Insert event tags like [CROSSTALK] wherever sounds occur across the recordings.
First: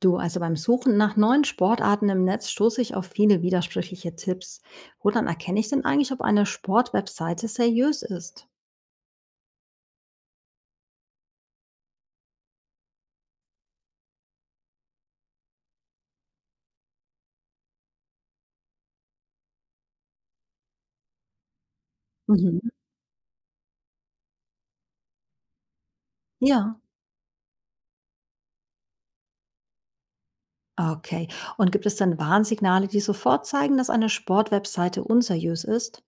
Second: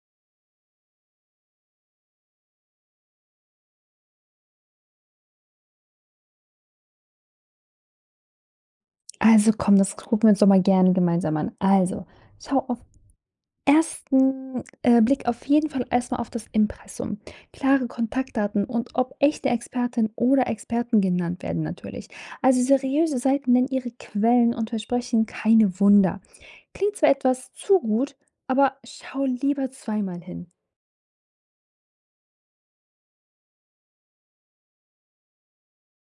Du, also beim Suchen nach neuen Sportarten im Netz stoße ich auf viele widersprüchliche Tipps. Woran erkenne ich denn eigentlich, ob eine Sportwebseite seriös ist? Also komm, das gucken wir uns doch mal gerne gemeinsam an. Also, schau auf ersten Blick auf jeden Fall erstmal auf das Impressum. Klare Kontaktdaten und ob echte Expertinnen oder Experten genannt werden natürlich. Mhm. Also seriöse Seiten nennen ihre Quellen und versprechen keine Wunder. Ja. Klingt zwar etwas zu gut, aber schau lieber zweimal hin. Okay. Und gibt es denn Warnsignale, die sofort zeigen, dass eine Sportwebseite unseriös ist?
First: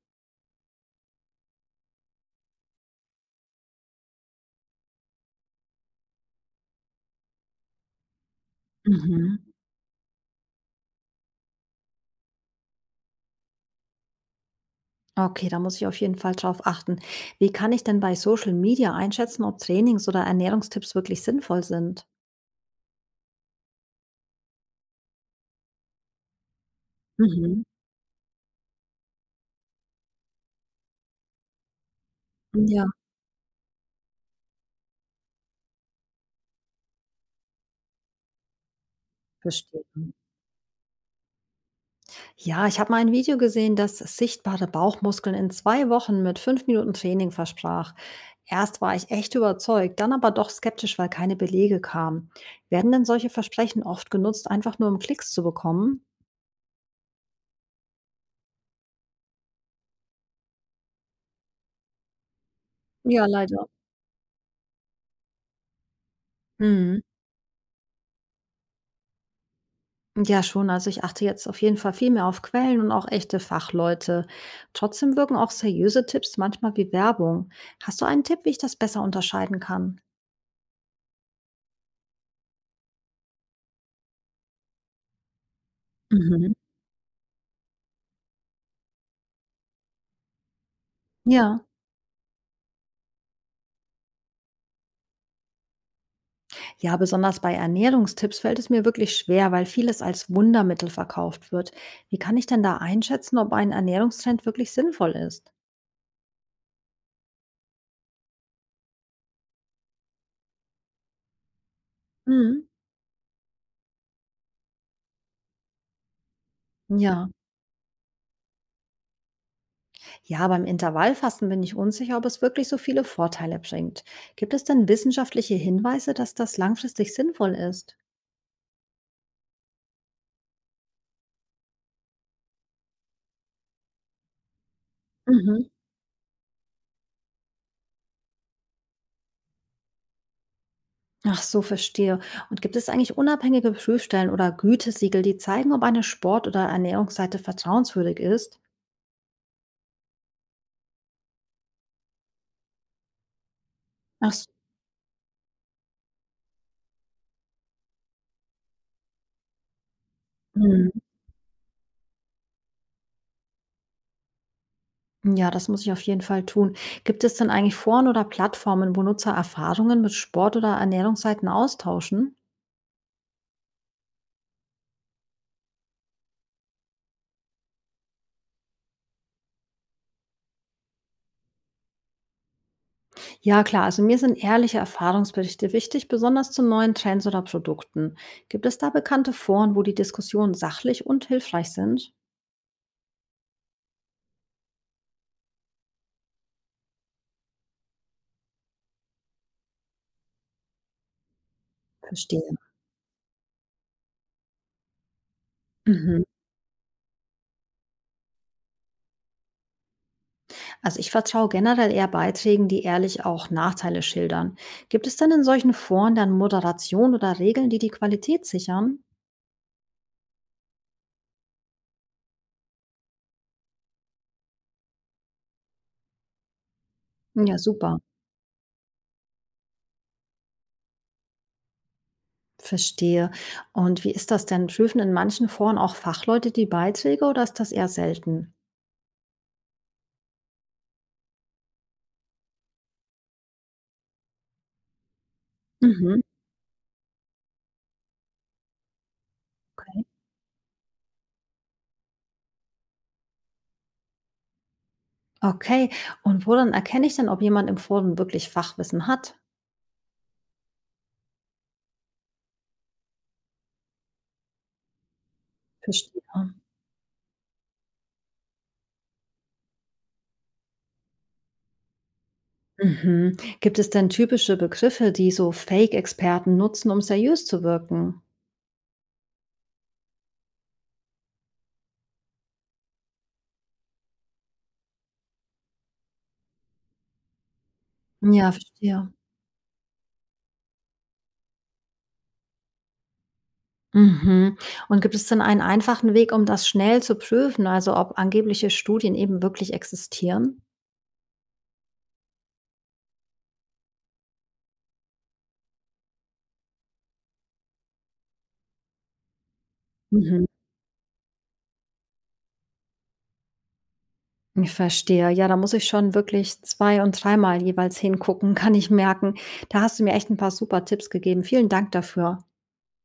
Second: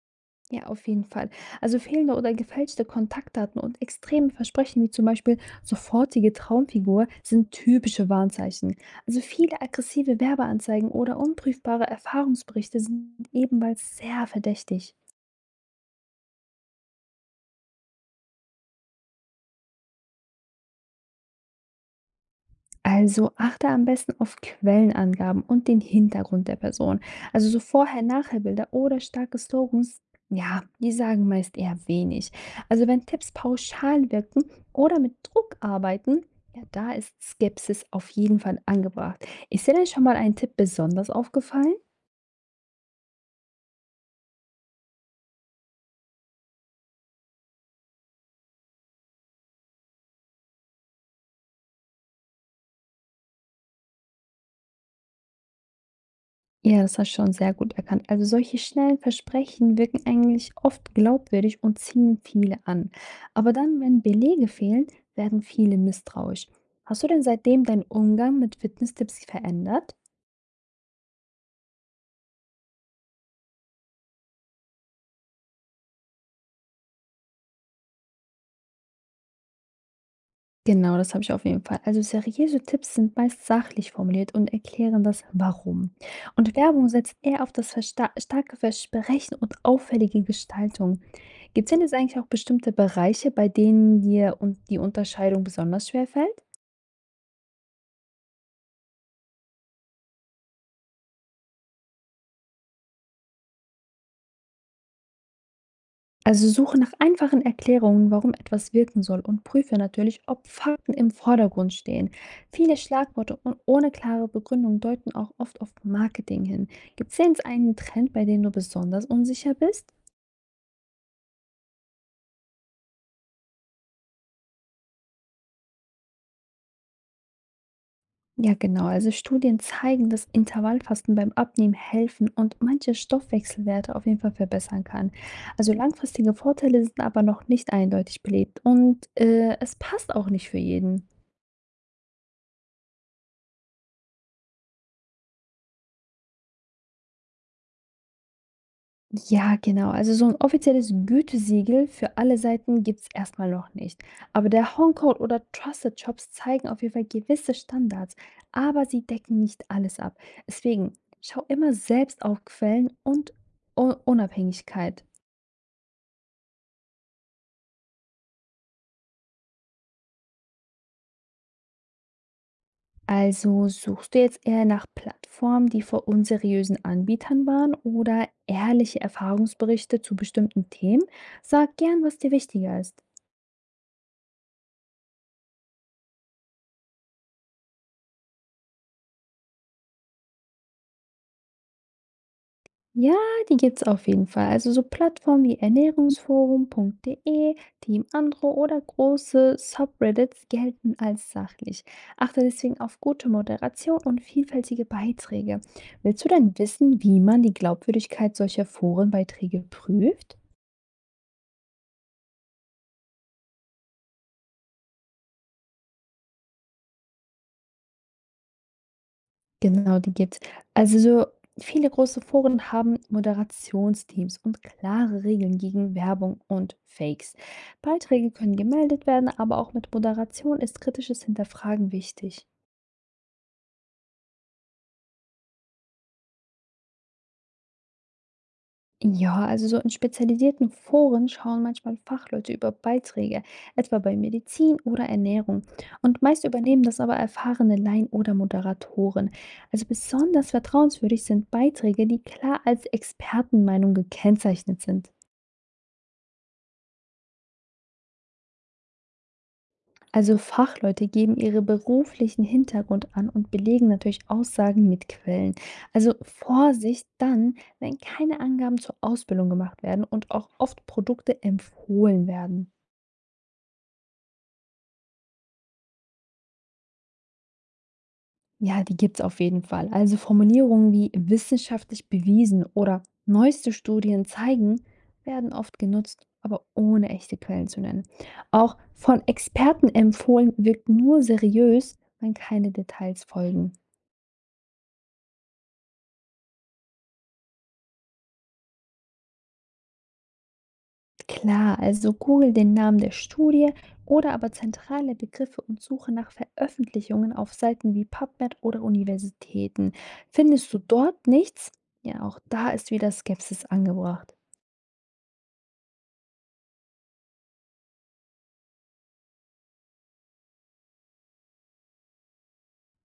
Ja, auf jeden Fall. Also fehlende oder gefälschte Kontaktdaten und extreme Versprechen wie zum Beispiel sofortige Traumfigur sind typische Warnzeichen. Also Mhm. viele aggressive Werbeanzeigen oder unprüfbare Erfahrungsberichte sind ebenfalls sehr verdächtig. Okay, da muss ich auf jeden Fall drauf achten. Wie kann ich denn bei Social Media einschätzen, ob Trainings- oder Ernährungstipps wirklich sinnvoll sind? Also achte am besten auf Quellenangaben und den Hintergrund der Person. Also so Mhm. Vorher-Nachher-Bilder oder starke Slogans, ja, die sagen meist eher wenig. Ja, Also wenn Tipps pauschal wirken oder mit Druck arbeiten, ja, da ist Skepsis auf jeden Fall angebracht. Ist dir verstehe. denn schon mal ein Tipp besonders aufgefallen? Ja, ich habe mal ein Video gesehen, das sichtbare Bauchmuskeln in 2 Wochen mit 5 Minuten Training versprach. Erst war ich echt überzeugt, dann aber doch skeptisch, weil keine Belege kamen. Werden denn solche Versprechen oft genutzt, einfach nur um Klicks zu bekommen? Ja, das hast du schon sehr gut erkannt. Also solche schnellen Versprechen wirken eigentlich oft glaubwürdig und ziehen viele an. Ja, Aber leider. dann, wenn Belege fehlen, werden viele misstrauisch. Mhm. Hast du denn seitdem deinen Umgang mit Fitnesstipps verändert? Ja, schon. Also ich achte jetzt auf jeden Fall viel mehr auf Quellen und auch echte Fachleute. Trotzdem wirken auch seriöse Tipps manchmal wie Werbung. Hast du einen Tipp, wie ich das besser unterscheiden kann? Genau, das habe ich auf jeden Fall. Also seriöse Tipps sind meist sachlich formuliert und erklären das Warum. Mhm. Und Werbung setzt eher auf das starke Versprechen und auffällige Gestaltung. Ja. Gibt es denn jetzt eigentlich auch bestimmte Bereiche, bei denen dir und die Unterscheidung besonders schwer fällt? Ja, besonders bei Ernährungstipps fällt es mir wirklich schwer, weil vieles als Wundermittel verkauft wird. Wie kann ich denn da einschätzen, ob ein Ernährungstrend wirklich sinnvoll ist? Also suche nach einfachen Erklärungen, warum etwas wirken soll und prüfe natürlich, ob Fakten im Vordergrund stehen. Mhm. Viele Schlagworte und ohne klare Begründung deuten auch oft auf Marketing hin. Gibt es Ja. denn einen Trend, bei dem du besonders unsicher bist? Ja, beim Intervallfasten bin ich unsicher, ob es wirklich so viele Vorteile bringt. Gibt es denn wissenschaftliche Hinweise, dass das langfristig sinnvoll ist? Ja, genau. Also Studien zeigen, dass Intervallfasten beim Abnehmen helfen und manche Stoffwechselwerte auf jeden Fall verbessern kann. Mhm. Also langfristige Vorteile sind aber noch nicht eindeutig belegt und es passt auch nicht für jeden. Ach so, verstehe. Und gibt es eigentlich unabhängige Prüfstellen oder Gütesiegel, die zeigen, ob eine Sport- oder Ernährungsseite vertrauenswürdig ist? Ja, genau. Also so ein offizielles Gütesiegel für alle Seiten gibt's erst mal noch nicht. Ach Aber so. der Honecode oder Trusted Shops zeigen auf jeden Fall gewisse Standards, aber sie decken nicht alles ab. Deswegen schau immer selbst auf Quellen und U Unabhängigkeit. Ja, das muss ich auf jeden Fall tun. Gibt es denn eigentlich Foren oder Plattformen, wo Nutzer Erfahrungen mit Sport- oder Ernährungsseiten austauschen? Also suchst du jetzt eher nach Plattformen, die vor unseriösen Anbietern waren oder ehrliche Erfahrungsberichte zu bestimmten Themen? Sag gern, was dir wichtiger ist. Ja, klar. Also mir sind ehrliche Erfahrungsberichte wichtig, besonders zu neuen Trends oder Produkten. Gibt es da bekannte Foren, wo die Diskussionen sachlich und hilfreich sind? Ja, die gibt's auf jeden Fall. Also so Plattformen wie ernährungsforum.de, Team Andro oder große Subreddits gelten als sachlich. Achte Verstehe. deswegen auf gute Moderation und vielfältige Beiträge. Mhm. Willst du denn wissen, wie man die Glaubwürdigkeit solcher Forenbeiträge prüft? Also ich vertraue generell eher Beiträgen, die ehrlich auch Nachteile schildern. Gibt es denn in solchen Foren dann Moderation oder Regeln, die die Qualität sichern? Genau, die gibt's. Also so viele große Foren haben Moderationsteams und klare Regeln gegen Werbung und Fakes. Ja, super. Beiträge können gemeldet werden, aber auch mit Moderation ist kritisches Hinterfragen wichtig. Verstehe. Und wie ist das denn? Prüfen in manchen Foren auch Fachleute die Beiträge oder ist das eher selten? Ja, also so in spezialisierten Foren schauen manchmal Fachleute über Beiträge, etwa bei Medizin oder Ernährung. Mhm. Und meist übernehmen das aber erfahrene Laien oder Moderatoren. Also Okay. besonders vertrauenswürdig sind Beiträge, die klar als Expertenmeinung gekennzeichnet sind. Okay. Und woran erkenne ich denn, ob jemand im Forum wirklich Fachwissen hat? Also Fachleute geben ihre beruflichen Hintergrund an und belegen natürlich Aussagen mit Quellen. Also Verstehe. Vorsicht dann, wenn keine Angaben zur Ausbildung gemacht werden und auch oft Produkte empfohlen werden. Mhm. Gibt es denn typische Begriffe, die so Fake-Experten nutzen, um seriös zu wirken? Ja, die gibt es auf jeden Fall. Also Formulierungen wie wissenschaftlich bewiesen oder neueste Studien zeigen, werden oft genutzt, aber ohne echte Quellen zu nennen. Ja, Auch verstehe. von Experten empfohlen wirkt nur seriös, wenn keine Details folgen. Mhm. Und gibt es denn einen einfachen Weg, um das schnell zu prüfen, also ob angebliche Studien eben wirklich existieren? Klar, also google den Namen der Studie oder aber zentrale Begriffe und suche nach Veröffentlichungen auf Seiten wie PubMed oder Universitäten. Mhm. Findest du dort nichts? Ja, auch da ist wieder Skepsis angebracht. Ich verstehe. Ja, da muss ich schon wirklich 2 und dreimal jeweils hingucken, [LAUGHS] kann ich merken. Da hast du mir echt ein paar super Tipps gegeben. Vielen Dank dafür.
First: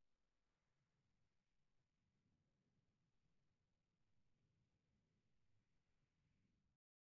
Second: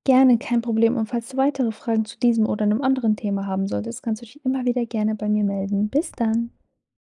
Gerne, kein Problem. Und falls du weitere Fragen zu diesem oder einem anderen Thema haben solltest, kannst du dich immer wieder gerne bei mir melden. Bis dann.